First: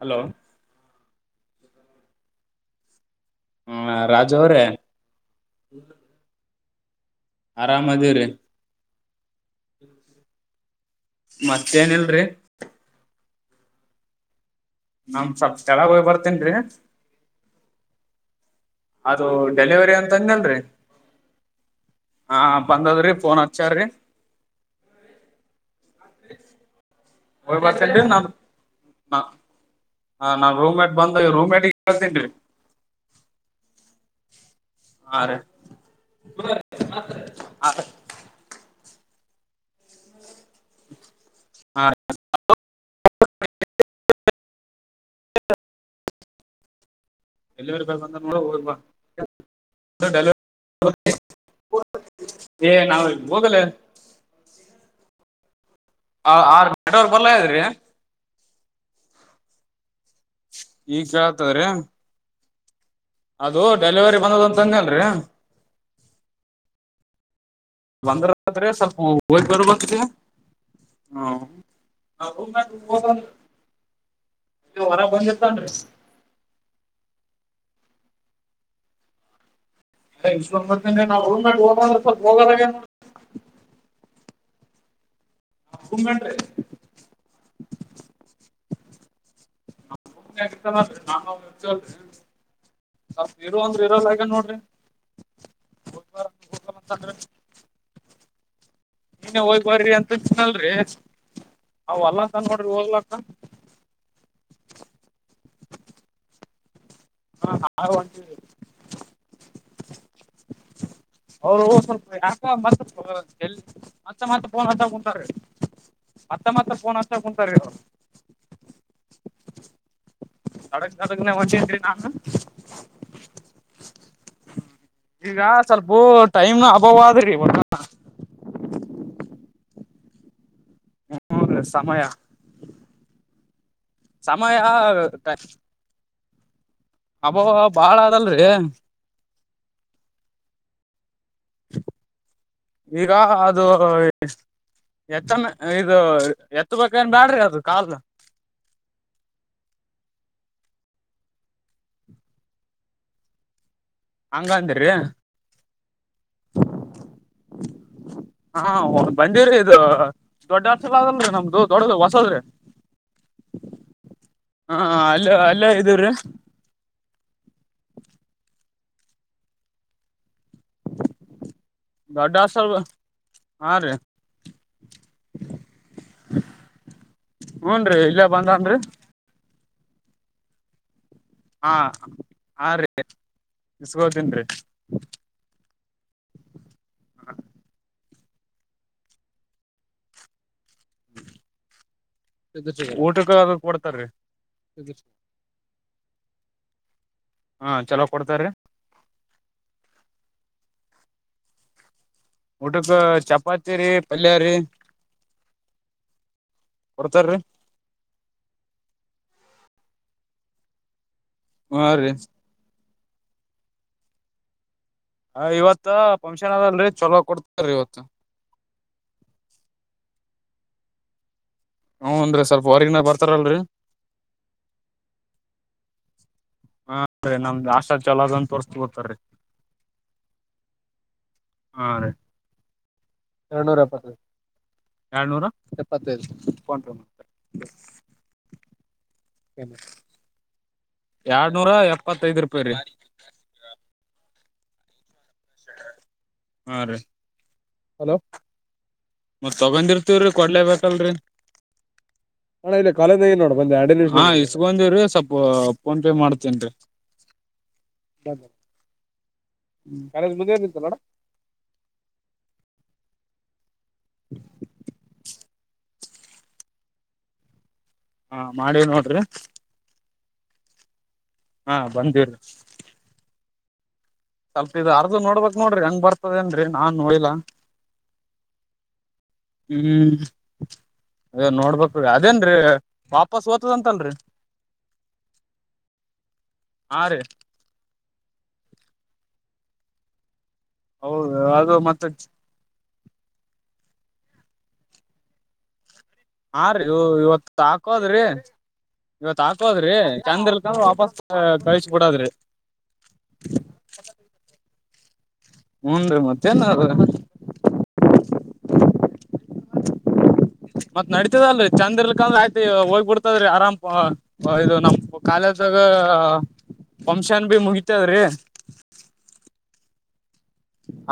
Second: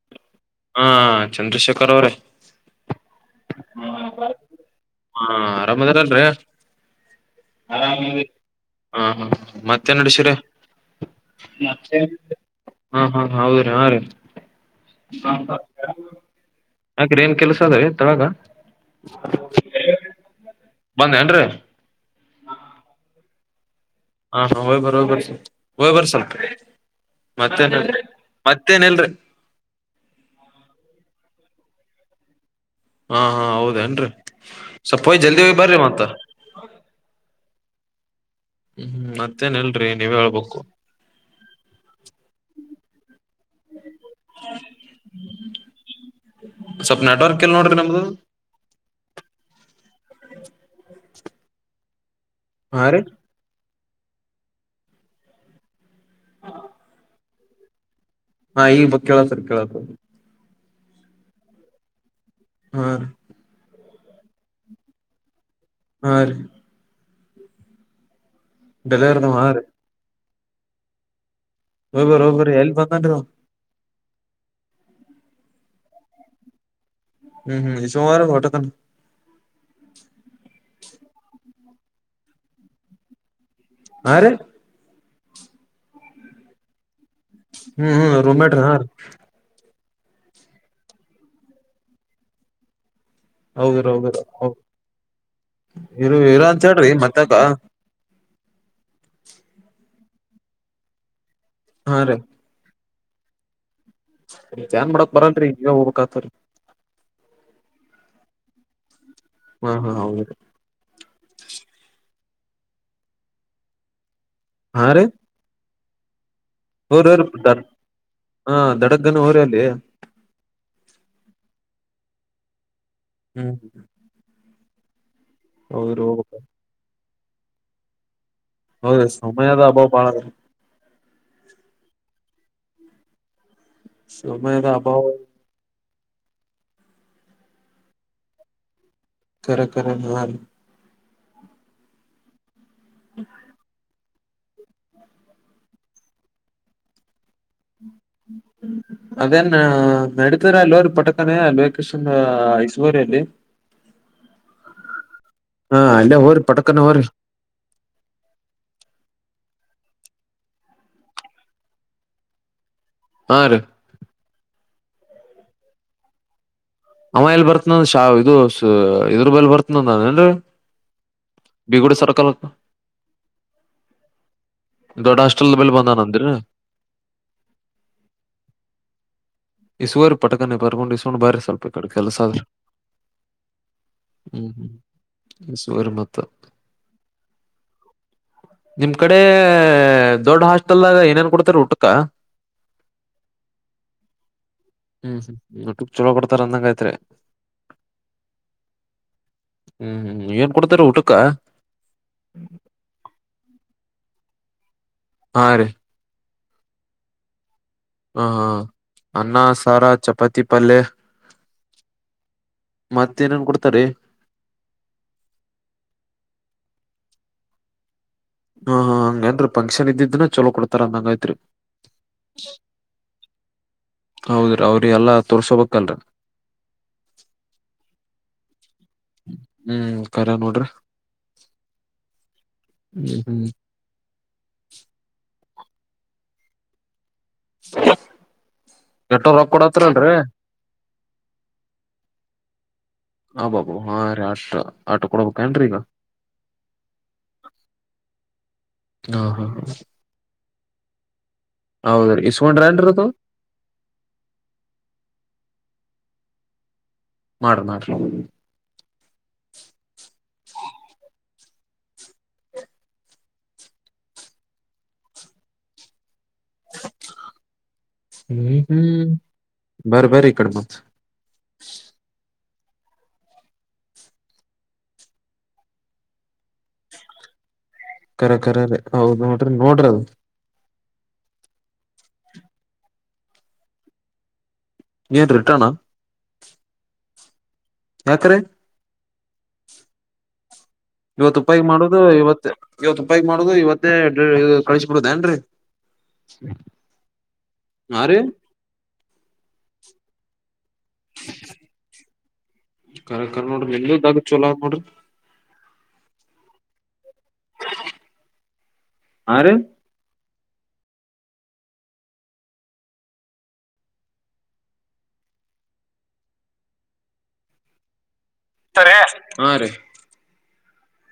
Hello ಹಾ ಚಂದ್ರಶೇಖರ್ ಅವ್ರೇ. ಹ ರಾಜು ಅವ್ರೆ ಹಾ ಆರಾಮದಿರಲ್ರಿ. ಆರಾಮ ಅದಿವ ರೀ. ಹಾ ಹಾ ಮತ್ತೆ ನಡಶೀರಿ ಮತ್ತೇನಿಲ್ರಿ ಹ ಹಾ. ಹೌದ್ರೀ ಹಾ ರೀ ನಮ್ ಸ್ವಲ್ಪ್ ಕೆಳಗ್ ಹೋಗ್ ಬರ್ತೇನ್ರಿ ಯಕ್ರ ಏನ್ ಕೆಲ್ಸ ದ [unintelligible] ತೆಳಗ. ಅದು ಡೆಲಿವರಿ ಅಂತ [unintelligible] ಬಂದ ಏನ್ರಿ. ಹಾ ಬಂದದ್ರಿ ಫೋನ್ ಹಚ್ಯಾರಿ. ಹಾ ಹಾ ಹೊಬ್ ಹೋಬರಿ ಹೋಗ್ ಬರಿ ಸರ್. ಹೋಗ್ ಬರ್ತಿನ್ರಿ ನಾನು ಹಾ ಹಾ ರೂಮೇಕ ಬಂದು ರೂಮೇ [unintelligible] ಹಾ ಹಾ ಹೌದೇನ್ರಿ ಸ್ವಲ್ಪ ಹಾ ಹೋಯ್ ರೀ ಜಲ್ದಿ ಹೋಗಿ ಬರ್ರಿ ಮತ್ತ. ಹಾ ರಿ ಹ್ಮ್ ಮತ್ತೇನ ಇಲ್ರಿ ನೀವೆ ಹೇಳ್ಬೇಕ. ಹಾ ರಿ [unintelligible] ಹ್ಮ [inaudible] ಹ [unintelligible] ಸ್ಪಪ್ ಡೆಲಿವರಿ ಬಾಯ್ ಬಂದ ನೋಡ ಹೋಗ ಬಾ [unintelligible] ಲ್ವಾಡೆ ಏ ಹಾ [unintelligible] ರೀ ನಾವಿಲ್ ಹೋಗಲೇ. [unintelligible] ಆರ್ ನೆಟ್ವರ್ಕ್ ಬರ್ಲಾ ಆಗ್ಯದ್ರಿ. ಹಾ ಈ ಬ ಕೆಳತದ ಕೆೇಳತದ್ರಿ. ಈಗ ಕೆಳತದ್ರಿ. ಹ್ಮ ರೀ ಅದು ಡೆಲಿವರಿ ಬಂದದಂತ ಅನ್ಯಲ್ರಿ. ಹಾ ರಿ ಬಂದದತ್ರಿ ಸ್ವಲ್ಪ ಡೆಲಿವರಿ ಹೋಗ ಹಾ ರೀ ಬರಬೇಕ್ ರಿ ಹ್ಮ. ಹೋಯ್ ಬರ್ ಹ [unintelligible] ಹೋಯ್ ಬರ್ರಿ ರುಮ್ನಾಗ ಎಲ್ ಬಿಟ್ ಬಂದನ್ರಿ ಅವ ಹೋದೆನ [unintelligible] [unintelligible] ಹೊರಗ ಬಂದಿರ್ತನ್ ರಿ. ಹ್ಮ್ ಹ್ಮ್ ಈ ಸುಮರ [unintelligible] ೋಟ ತ್ಣ [unintelligible] ರುಮ್ನಾಗ ಹೋಗ ಅಂದ್ರ ಸ್ಪಲ್ಪ ಹೋಗಲ ಆಗ್ಯಾನೋಡ್ರಿ. ಅ [unintelligible] ಅಪ್ಪು [unintelligible] ಹ್ಮ್ ಹ್ಮ್ ರೋಮೆಟ್ ಹ ನಾ ನಂಗ ಅವ [unintelligible] ಅತ್ ಇರ ಅಂದ್ರ ಹೌದ್ರ ಇರೋಲ್ ಹೌದ್ರ ಹಾಗಗಂಡ ಹೌದ ನೋಡ್ರಿ ಇರು ಹೋಗ್ಬಾರ ಇರ ಅಂತ ಹೋಗಲ್ಲ ಹೇಳ್ರಿ ಮತ್ತಾಗ ನೀನ್ನ ಹೋಗ್ ಬರ್ರಿ ಅಂತ ತಿನಲ್ರರಿ ಹಾ ಅವ್ ಅಲ್ಲಂತ ನೋಡ್ರಿ ಹೋಗ್ಲಕ್ಕ ಹ ಏನ್ ಮಾಡಕ್ ಬರಲ್ರರಿ ನೀವ ಹೋಗಕ್ ಆತರಿ ಹಾ ಆ ಒಂ [unintelligible] ಹಾ ಹಾ ಹೌದು ಅವರು ಸ್ವಲ್ಪ ಯಾಕ ಮತ್ತ ಮತ್ತೆ ಮತ್ತ ಬ ಅಂತ ಹಾ ರೀ ಕುಂಟಾರೆ ಮತ್ತೆ ಮತ್ತ ಪೋನ್ ಹೋರಿ ಹಷ್ಟಾ ಹೋರಿ ಕುಟಾರೆವರು ಹಾ ದಡಗ್ಗನ ಹೋರಿ ಅಲ್ಲಿ ಅಡಕ್ ತಡಗನೆ ಹಚಿ ನ ಹ್ಮ್ ಈಗ ಸ್ವಲ್ಪ ಹೌದ್ರಿ ಹೋಗ್ಬೇಕ ಟೈಮ್ ಅಭಾವ್ ಆದ್ರಿ ಹೌದ ಸಮಯದ ಅಭಾವ ಬಾಳ ಹ್ಮೂ ಸಮಯ ಸಮಯದ ಅಭಾವ ಸಮಯತ್ತೆ ಅಬಾವ ಬಾಳ ಅದಲ್ರಿ ಕರ ಕರ ನಲ್ [unintelligible] ಈಗ ಅದು ಎತ್ತನ ಇದು ಎತ್ತ ಬನ್ ಬ್ಯಾಡ್ರಿ ಅದು ಕಾಲ್ ಅದೇ ನ ನಡ ಇರ ಅಲ್ಲಿರಿ ಪಟಕನೇ ಅಕೇಶನ್ ಇಸುವರಿ ಅಲ್ಲಿ ಹಂಗಂದ್ರಿ ಹಾ ಅಲ್ಲ ಹೋರಿ ಪಟಕನ ಹೋರಿ ಹಾ ಹ ಬಂಡೇರ ಇ ದೊಡ್ಡ ಹಸಲ್ ಆಗಲ್ರರಿ ನಮ್ದು ದೊಡ್ಡ ಹೊಸದ್ರೆ ಹಾ ರೀ ಹಾ ಅಲ್ಲ ಅಲ್ಲ ಇದವ್ರ ಅಮ್ಮ ಎಲ್ಲಿ ಬರ್ತನಂದ ಶಾವ ಇದು ಇದ್ರ ಬಲ್ ಬರ್ತನಂದ ಏನ್ರಿ ಬಡಾ ಹಾಸ್ಟೆಲ್ ಹಾ ರೀ ದೊಡ್ಡ ಹಸ್ಟಲ್ ಬೆಲ್ಬಂದ ನ ಅಂದರ ಹೂನ್ ರೀ ಇಲ್ಲೇ ಬಂದನ್ರಿ ಇಸುವರು ಪಟಕನ್ನೇ ಪರ್ಕೊಂಡು ಇಸಕೊಂಡು ಬೇರೆ ಸ್ವಲ್ಪ ಹಾ ಕಡೆ ಕೆಲಸಾದ್ರೆ ಹಾ ರೀ ಇಸ್ಕೋತೀನ್ರಿ ಹ್ಮ್ ಹ್ಮ್ ಸುರ ಮತ್ತ ಹ್ಮ ನಿಮ್ ಕಡೆ ದೊಡ್ಡ ಹಾಸ್ಟೆಲ್ ಮತ್ತಲಗ ಏನೇನ್ ಕೊಡ್ತಾರ ಊಟಕ ಊಟಕ್ಕ ಅದು ಕೊಡ್ತಾರೀ ಹ್ಮ್ ಹ್ಮ್ ನಟಕ್ ಚಲೋ ಕೊಡ್ತಾರ ಅಂದಂಗಯತ್ರಿ ಹಾ ಚಲೋ ಕೊಡ್ತಾರೀ ಹ್ಮ್ ಹ್ಮ್ ಏನ್ ಕೊಡ್ತಾರ ಊಟಕ್ಕ ಊಟಕ್ ಚಪಾತಿ ರೀ ಪಲ್ಯ ರೀ ಹಾ ರ ಕೊಡ್ತಾರೀ ಹ ಹಾ ಅನ್ನ ಸಾರಾ ಚಪಾತಿ ಪಲ್ಲೆ ಹಾ ರೀ ಮತ್ತೇನನ್ ಕೊಡ್ತಾರೆ ಹ ಇವತ್ ಪಂಕ್ಷನ್ ಅದಲ್ರಿ ಚೊಲೋ ಕೊಡ್ತಾರರಿ ಇವತ್ ಹಾ ಹಾ ಹಂಗೇನ್ ಫಂಕ್ಷನ್ ಇದಿದ್ನ ಚಲೋ ಕೊಡ್ತಾರ ಅಂದ ಹಂಗ ಐತ್ರಿ ಹ್ನ್ ಸ್ವಲ್ಪ ಹೊರ್ಗಿನ ಬರ್ತಾರಲ್ರರಿ ತುರ್ಶುಭಕ್ಕಂಡ [unintelligible] ಹ ಅಂದ್ರೆ ನಮ್ದುಾಷ್ಟ ಚಲೋದ ಅಂತ ತೋರಿಸಸ್ಬು ಹ್ಮ್ ಕರ ನೋಡ್ರಿ ಹಾ ರೀ ಹ್ಮ್ ಹ್ಮ್ ಎರಡ್ನೂರ ಎಪ್ಪತ್ತು ಎಏಳ್ನೂರ ಎಪ್ಪತ್ತೈದು ಪೋಂಡ ಮ ಎಟ್ಟೋಪ ಕೊಡತ್ರರಿಲ್ರರಿ ಎರಡ್ನೂರ ಎಪ್ಪತ್ತೈದ್ ರೂಪಾಯಿ ರೀ ಹ ಬಾಬೂ ಹ ಆ ಆಟ ಕೂಡ ಹಾ ರೀ ಹಲೋ ಹಾ ಹಾ ಮತ್ತ ತಗೊಂಡಿರ್ತೀವ್ರೀ ಕೊಡ್ಲೇ ಬತಲ್ರರಿ ಹೌದ್ರಿ ಇಸ್ಕೊಂಡ್ರ ನ ಅನ್ರಿ ಇಲ್ಲಿ ಅದು ಕಾಲೇದಾಗಿ ನೋಡು ಬಂದೆ ಎರಡು ನಿಮಿಷ ಇಗಂದ ಸ್ವಲ್ ಫೋನ್ ಪೇ ಮಾಡ್ತೇನ್ ರೀ ಮಾಡ್ರಿ ಮಾಡ್ರಿ ಲ್ಲಡ [unintelligible] ಹಾ ಹ್ಮ ಮಾಡಿ ಹ್ಮ್ ನೋಡ್ರಿ ಬರಬರ ಇಕಡ ಮತ್ ಹಾ ಬಂದಿರ ಸ್ವಲ್ಪ ಇ ಅರ್ದು ನೋಡ್ಬಕ್ ನೋಡ್ರಿ ಹೆಂಗ ಬರ್ತದೇನ್ರೀ ನಾನ್ ನೋಡಿಲ್ಲಾ ಕರ ಕರ ರ ಹೌದು ನೋಡ್ರಿ ನೋಡ್ರಿ ಅದು ಹ್ಮ್ ಅದೇ ನೋಡ್ಬೇಕ್ರೀ ಅದೇನ್ರೀ ವಾಪಸ್ ಓತದಂತಲ್ರಿ ನೀ ರಿಟರ್ಣಾ ಆರು ಹತ್ರ ಇವತ್ ಹೌದು ಉಪಾಯಿ ಅದು ಮಾಡುದು ಮತ್ತ ಇವತ್ತ ಇವತ್ತು ಉಪಾಯಗ ಮಾಡುದು ಇವತ್ತೇ ಕಳಿಸ ಬಿಡುದ ಏನ್ರರಿ ಹಾ ರೀ ಇವತ್ ಹಾ ರೀ ಹಾಕೋದ್ರಿ ಇವತ್ ಹಾಕೋದ್ರಿ ಚಂದ ನ ವಾಪಸ್ ಕಳಿಸ ಕೊಡಾದ್ರೆ ಕರ ಕರ ನೋಡ್ರಿ ನಿಮ್ದಾಗ ಚಲೋ ಆತ್ ನೋಡ್ರಿ ಹನ್ ಮತ್ತೆ ನ್ ಆರು ಮತ್ ನಡತದಲ್ರಿ ಚಂದ್ ಇರ್ಲಕಂದ್ರ ಆಯ್ತ ಹೋಗ್ಬ ಬಿಡ್ತದ್ರಿ ಆರಾಮ್ ಇದು ನಮ್ ಕಾಲೇ ದಾಗ ಪಫಂಶನ್ ಭ ಮುಗಿತದ್ರಿ ಹಾ ರೀ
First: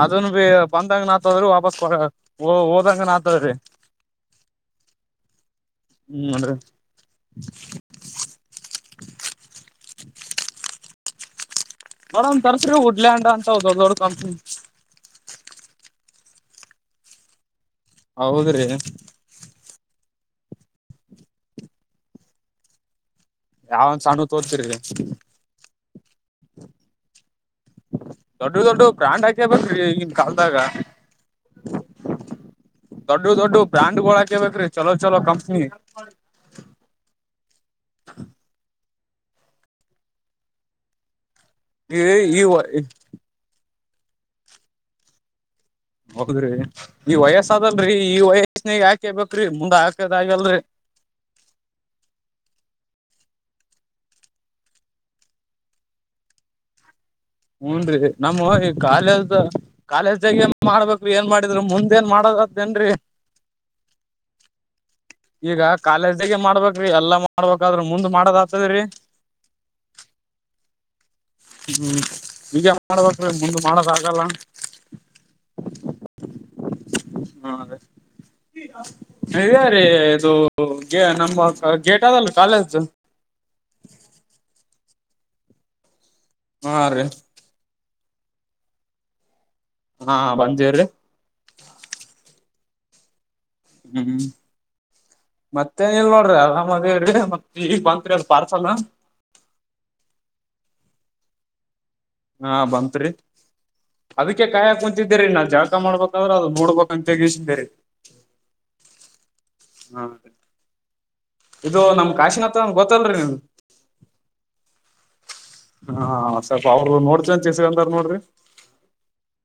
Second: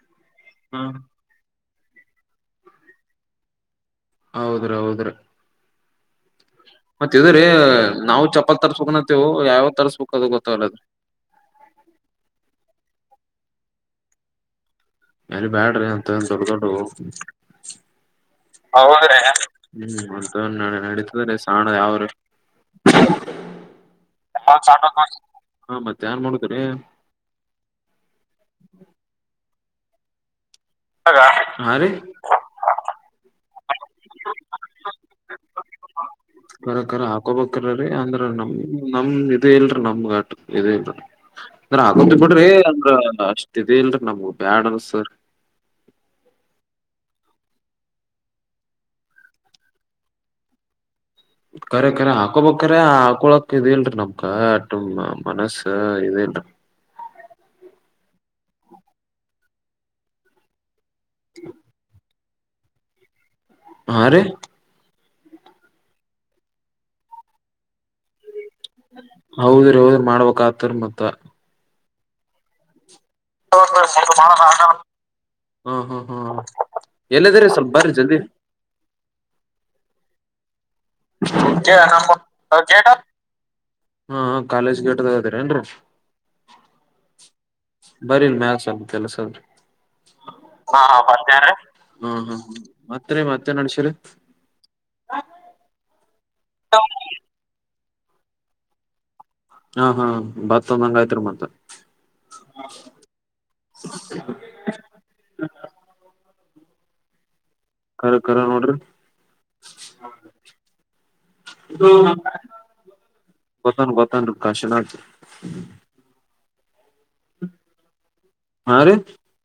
ಅದನ್ ಬಿ ಬಂದಂಗ ನಾತದ್ರಿ ವಾಪಸ್ ಕೊ ಹೋದಂಗ ನಾತದ್ರಿ ಹೌದ್ರ ಹೌದ್ರ ಹ್ಮ್ ನೋಡ್ರಿ ಮತ್ತ ಇದ್ರೀ ನಾವು ಚಪಾತ್ ತರ ಸುಕ್ನತ್ತೇವು ಯಾವ ತರ ಸುಕ್ ಕದು ಗೊತ್ತಾಗಲ್ಲದ್ರೆ ನೋಡ ಒ ತರ್ಸ್ರರಿ ಉಡ್ಲ್ಯಂಡ್ ಅಂತ ದೊಡ್ಡ ದೊಡ್ಡ ಕನ್ ಎಲ್ಲಿ ಬ್ಯಾಡ್ರಿ ಅಂತ ದೊಡ್ಡ ದೊಡ್ಡ ಹೌದ್ರಿ ಹೌದ್ರ ಹ್ಮ್ ನಡತ ಸಾಣ ಅವರು ಯಾವಂದ್ ಸಣ್ಣ ತೋತಿರಿ ಹಾ ಮತ್ತೆ ಏನ್ ಮಾಡೋತರಿ ದೊಡ್ಡ ದೊಡ್ಡ ಪ್ರಾಣಂಡ್ ಹಾಕೇಬೇಕ್ರಿ ಈಗನ್ ಕಾಲಲ್ದಾಗ ಹಾ ರೀ ದೊಡ್ಡ ದೊಡ್ಡ ಬ್ರ್ಯಾಂಡ್ಗಳ ಹಾಕೇಬೇಕ್ರೀ ಚಲೋ ಚಲೋ ಕಂಪ್ನಿ ಕರಕರ ಹಾಕೋಬೇಕರೀ ಅಂದ್ರ ನಮ ನಮ ಇ ಇಲ್ರೀ ನಮ್ಗ ಆಟ ಇ ಇಲ್ರಿ ಅಂದ್ರ ಆಗ ಈ ಬಿಡ್ರಿ ಈ ಅಂದ್ರ ಅಷ್ಟ ಇಲ್ರಿ ನಮಗ ಬ್ಯಾಡ ಅನ್ಸ್ತರಿ ಹೌದ್ರಿ ಈ ವಯಸ್ ಅದಲ್ರರಿ ಈ ವಯಸ್ನಗ್ ಹಾಕೇ ಬ್ರಿ ಮುಂದ ಹಾಕದ ಆಗಲ್ರರಿ [inaudible] ಕಖರ ಕರೆ ಹಾಕೊಬ್ರ ಹಾಕೊಳಕ್ ಇದ ಇಲ್ರರಿ ನಮಕ ಮನಸ್ಸ ಇದ ಇಲ್ರಿ ಹೂನ್ ನಮ್ಮ ಈ ಕಾಲೇಜ ಕಾಲೇಜ್ಗ ಮಾಡ್ಬೇಕ ಏನ್ ಮಾಡಿದ್ರು ಮುಂದೇಏನ್ ಮಾಡೋದದೇಏನ್ರಿ ಹಾ ರೀ ಈಗ ಕಾಲೇಜ್ದಾಗ ಮಾಡ್ಬ್ರಿ ಎಲ್ಲಾ ಮಾಡ್ಬೇಕಾದ್ರರು ಮುಂದ್ ಮಾಡದ ಆತ ಹೌದ್ರಿ ಹೌದ್ರ ಮಾಡ್ಬೇಕಕ್ ಆತರಿ ಮತ್ತ ಹ್ಮ್ ಈಗ ಮಾಡಬೇಕ್ರೀ ಮುದ ಮಾಡಕ್ ಆಗಲ್ಲ ಹ್ಮ್ ಹ್ಮ್ ಹ್ಮ್ ಎಲ್ಲಿದ್ದಿರಿೀ ಹ ಸ್ವಲ್ಪ ಬರ್ರ ಜಲ್ದಿ ಇದೇ ರೀ ಇದು ನಮ್ಮ ಗೇಟ್ ಅದಲ್ಲ ಕಾಲೇಜ್ದು ರ ಏನ್ರ ಹಾ ರೀ ಬರಿೀ ಮ್ಯಗುತ್ತಲ್ಲ ಸ್ರ ಹಾ ಹ್ಮ ಬಂದೇವ್ರಿ ಹ್ಮ ಹ್ಮ ಮತ್ರ ಮತ್ತ ಎನ ಅನುಷರು ಮೇನ್ ಇಲ್ ನೋಡ್ರಿ ಆರಾಮ್ ಅದೇ್ರೀ ಮತ್ತತ್ ಈಗ ಬಂತತ್ರಿ ಅ ಪಾರ್ಸಲ್ ಹಾ ಹಾ ಭತ್ೊಂದಂಗ ಆಯ್ತ್ರಿ ಮತ್ತ ಹಾ ಬತ್ರಿ ಅದಕ್ಕೆ ಕಾಯಾಕ್ ಕುಂತಿದ್ದಿರಿ ನಾ ಜಾಳಕ ಮಾಡ್ಬೇಕಾದ್ರೆ ಅದ ನೋಡ್ಬೇಕ ಅಂತ ತಗಸ ಬೇರೆ ಕರ ಕರ ಡರ್ ಇದು ನಮ್ ಕಾಶಿನಾಥ ಅಂತ ಗೊತ್ತಲ್ರಿ ನಿಮ್ ಗತನ್ ಗತನ ರೂಕಾಸೆ ನಕಿ ಹಾ ಹ ಓ ನೋಡ್ತನ್ ಚಸಗಂದಾರ್ ನೋಡ್ರಿ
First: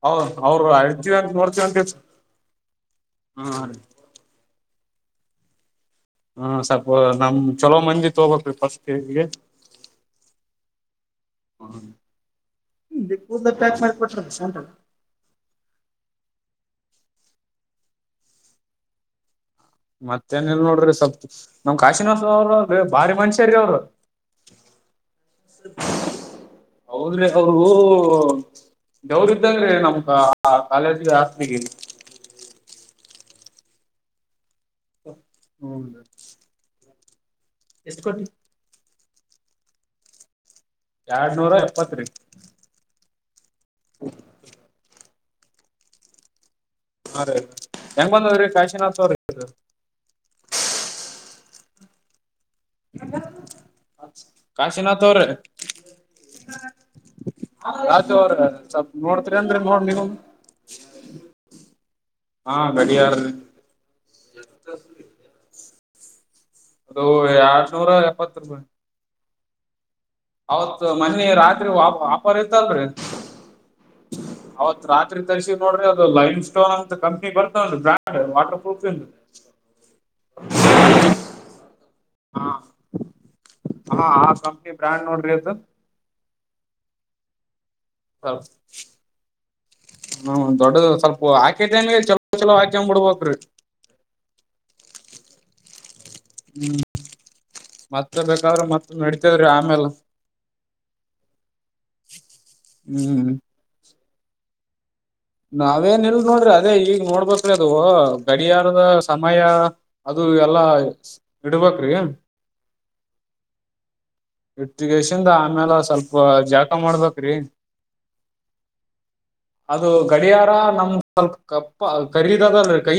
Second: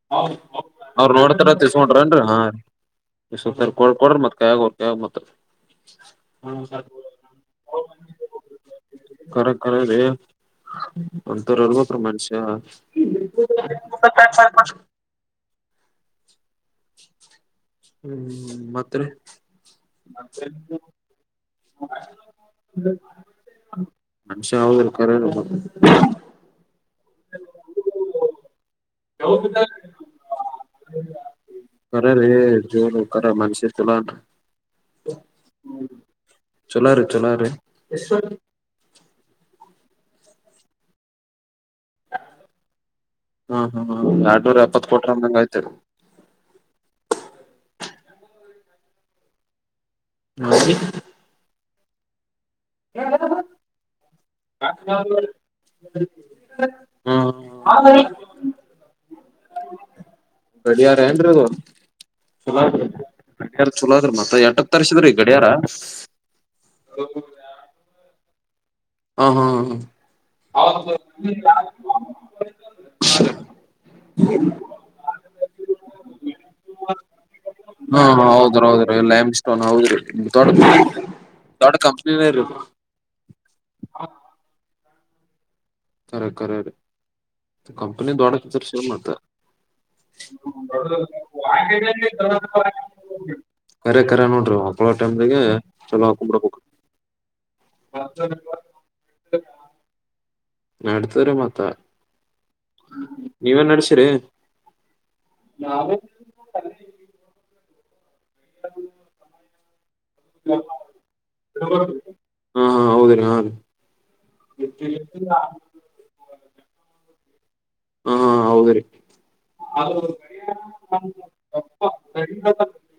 ಅವ್ರ ಅವ್ರು ಅವರು ಅಳ್ತೀವಿ ಅಂತ ನೋಡ್ತೀವಿ ಅಂತ ಇಸ್ ನೋಡ್ತಾರ್ಕೋೊಂಡ್ರನ್ರಿ ಹ ಹಾ ರೀ ಕೊ ಕೊಡ್ರಿ ಮತ್ ಕಾಯ ಆಗೋರು ಹ ಮತ್ತ ಹಾ ಸ್ವಲ್ಪ ನಮ ಚಲೋ ಮಂಜಿತ್ ಹೋಗಕ್ೀ ಫಸ್ಟ್ಿಗೆ ಒಂಂತಥರ ಅಲ್ಗ ಮನ್ಷ್ಯ [inaudible] ಕೂದ್ಲ ಪ್ಯಾಕ್ ಮಾಡಿ ಕೊಟ್ರ ಸೊಂಟ ಹ್ಮ್ ಮತ್ರ ಮತ್ತೇನಲ್ ನೋಡ್ರಿ ಸವಲ್ ನಮ್ ಕಾಶಿನಾಸ ಅವರು ಬಾರಿ ಮನುಷ್ಯರಿಗೆ ಅವರು ಮನುಷ್ಯಾವದರ್ಕ್ಕಾರೆ ಹೌದ್ಬೇಕ ಅವರುಗ ಗವರ ಇದ್ದಂಗ್ರೀ ನಮ ಕ ಕಾಲೇಜ ಆಸ್ಗೆ ಹ ಜಕರ ಮನುಷಿ ತುಲನ್ ಹ್ಮ ಚಲೋ ರೀ ಚಲೋ ರೀ ಎಷ್ಟಕಿ ಎರಡ್ನೂರ ಎಪ್ಪತ್ರಿ ಹ್ಮ್ ಹ್ಮ್್ಮ ಎರಡ್ನೂರ ಎಪ್ಪತ್ ಕೋಟರ ಅಂದಂಗಯತೆವ ಅ ಹೆಂಗ ಬಂದ್ರೀ ಕಾಶಿನಾಥ್ ಅವ್ರ ನಿ ಎಲ್ಲ ಕಾಶಿನಾಥ್ ಅವ್ರೇ ಹಾ ಅ ಅವ್ರ ಸ್ವಲ್ ನೋಡ್ತರಿ ಅಂದ್ರೆ ನೋಡ್ ನೀವು ರಡಾರ ಏನ್ರೀ ಹಾ ಚಲ ಗಡಿಯಾರ ಗಡ್ಯಾರ ಚಲ ಆದ್ರಿ ಮತ್ತ ಎಂಟಕ್ ತರ್ಸಿದ್ರಿ ಗಡಿಯಾರ ಅದು ಎಡ್ನೂರ ಎಪ್ಪತ್ತು ರೂಪಾಯಿ ಹಾ ಹಾ ಹ ಹ ಅವೌತ್ ಮನ್ನಿ ರಾತ್ರಿ ವಾ ವಪರ್ ಇತ್ತಲ್ರಿ ಅವತ್ ರಾತ್ರಿ ತರಿಸಿ ನೋಡ್ರಿ ಅದು ಲೈಮ್ ಸ್ಟೋನ್ ಅಂತ ಕಂಪ್ನಿ ಬರ್ತಾವ ಬ್ರ್ಯಾಂಡ್ ವಾಟರ್ ಪ್ರೂಫ್ ಇ ಟೈಮ್ ಸ್ಟೋನ್ ಹೌದು ದೊಡ್ ದೊಡ್ಡ ಕಂಪ್ನ ಇದು ಹಾ ಹಾ ಆ ಕಂಪ್ನಿ ಬ್ರಾಂಡ್ ನೋಡ್ರಿದು ಅಖರಖರ ರ ಕಂಪನಿ ದಡ ಶೇಮ ಮತ ಹ್ಮ್ ದೊಡ್ಡದು ಸ್ವಲ್ಪ ಹ್ಮೊ ಹಾಕಿ ಟೈಮ್ಗೆ ಚಲೋ ಚಲೋ ಹಾಕೊಂಡ್ ಬಿಡ್ಬೇಕ್ರಿ ಕರೆ ಕರೆ ನೋಡ್ರಿ ಮಕ್ಕಳ ಟೈಮ್್ದಾಗ ಚಲೋ ಬಿಡ್ಬೇಕು ಹ್ಮ್ ಮತ್ತೆ ಬೇಕಾದ್ರರು ಮತ್ತ ನಡತದ್ರಿ ಆಮೇಲ್ ನಡ್ತವ್ರ ಮತ್ತ ಹ್ಮ್ ನೀವೇನ್ ನಡ್ಸಿರಿ ನಾವೇನ್ ಇಲ್ ನೋಡ್ರಿ ಅದೇ ಈಗ ನೋಡ್ಬೇಕ್ರಿ ಅದು ಗಡಿಯಾರದ ಸಮಯ ಅದು ಎಲ್ಲಾ ಇಡ್ಬೇಕ್ರಿ ಹಾ ಹಾ ಹೌದ್ರಿ ಹಾ ರಿ ಇಟ್ಟಗೇಶಿಂದ ಆಮ್ಯಾಲ ಸ್ವಲ್ಪ ಜಳಕ ಮಾಡ್ಬೇಕ್ರಿ ಹಾ ಹೌದ್ರಿ ಅದು ಗಡಿಯಾರ ನಮ್ದ ಸ್ವಲ್ಪ ಕಪ್ಪ ಖರೀದ್ ಅದಲ್ರಿ ಕೈ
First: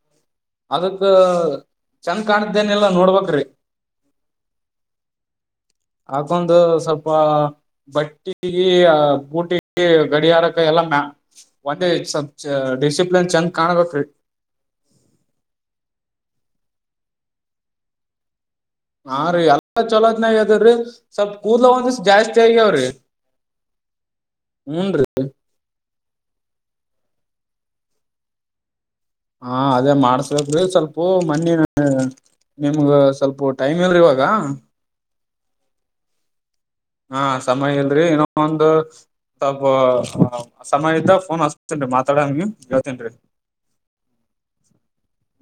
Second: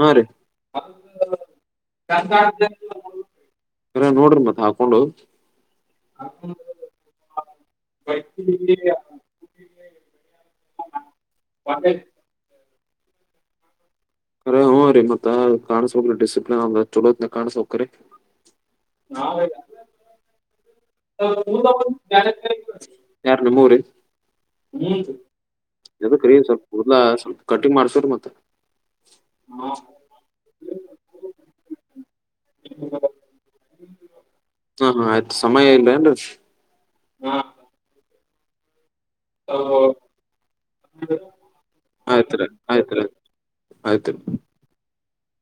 ಹಾ ರೀ ಅದಕ್ಕ ಚಂದ ಕಾಣತದೆನಿಲ್ಲ ನೋಡ್ಬಕ್ ರೀ ಕರೆ ನೋಡ್ರಿ ಮತ್ ಹಾಕೊಂಡು ಆಕಂದು ಸ್ವಲ್ಪ ಬಟ್ಟಿಗಿ ಬೂಟಿಗಿ ಗಡಿಯಾರಕ್ಕೆ ಎಲ್ಲ ಮ ಒಂದೇ ಡಿಸಿಪ್ಲಿನ್ ಚೆಂದ್ ಕಾಣಬೇಕ್ರೀ ಕರೆ ಹ್ಮ್ ರೀ ಮತ್ತೆ ಕಾಣಿಸಬೇಕ್ರೀ ಡಿಸಿಪ್ಲಿನ್ ಚಲೋತ್ ಕಾಣಸಬೇಕ್ರೀ ಹಾ ರೀ ಎಲ್ಲ ಚಲೋತ್ನಾಗ ಅದ್ರೀ ರೀ ಸ್ವಲ್ಪ ಕೂದಲ ಒಂದಿಷ ಜಾಸ್ತಿ ಆಗ್ಯಾವ್ರಿ ಹ್ಮ್ ಎದಕ್ರಿ ಸ್ವಲ್ಪ ಕುದಲಾ ಸ್ವಲ್ಪ ಕಟಿಂಗ್ ಮಾಡ್ಸಗೊರಿ ಮತ್ತ ಹಾ ಅದೇ ಮಾಡಸ್ಬೇಕ್ರಿ ಸ್ವಲ್ಪೂ ಮನ್ನಿ ನಿಮ್ಗ ಸ್ವಲ್ಪೊ ಟೈಮ್ ಇಲ್ರಿ ಇವಾಗ ಹಾ ಹಾ ಆಯ್ತ್ ಸಮಯ ಇಲ್ಲೆನ ರೀ ಹಾ ಸಮಯ ಇಲ್ರಿ ಇನ್ನಾ ಒಂದ ಸ್ವಲ್ಪ ಸಮಯ ಇದ್ದಾಖ ಫೋನ್ ಹಸ್ತನ್ರಿ ಮಾತಾಮ್ಮ ಹೇಳ್ತನ್ರಿ ಆಯ್ತ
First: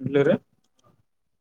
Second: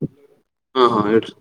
ಇಡ್ಲಿರಿ ಹಾ ಹಾ ಇಡ್ರಿ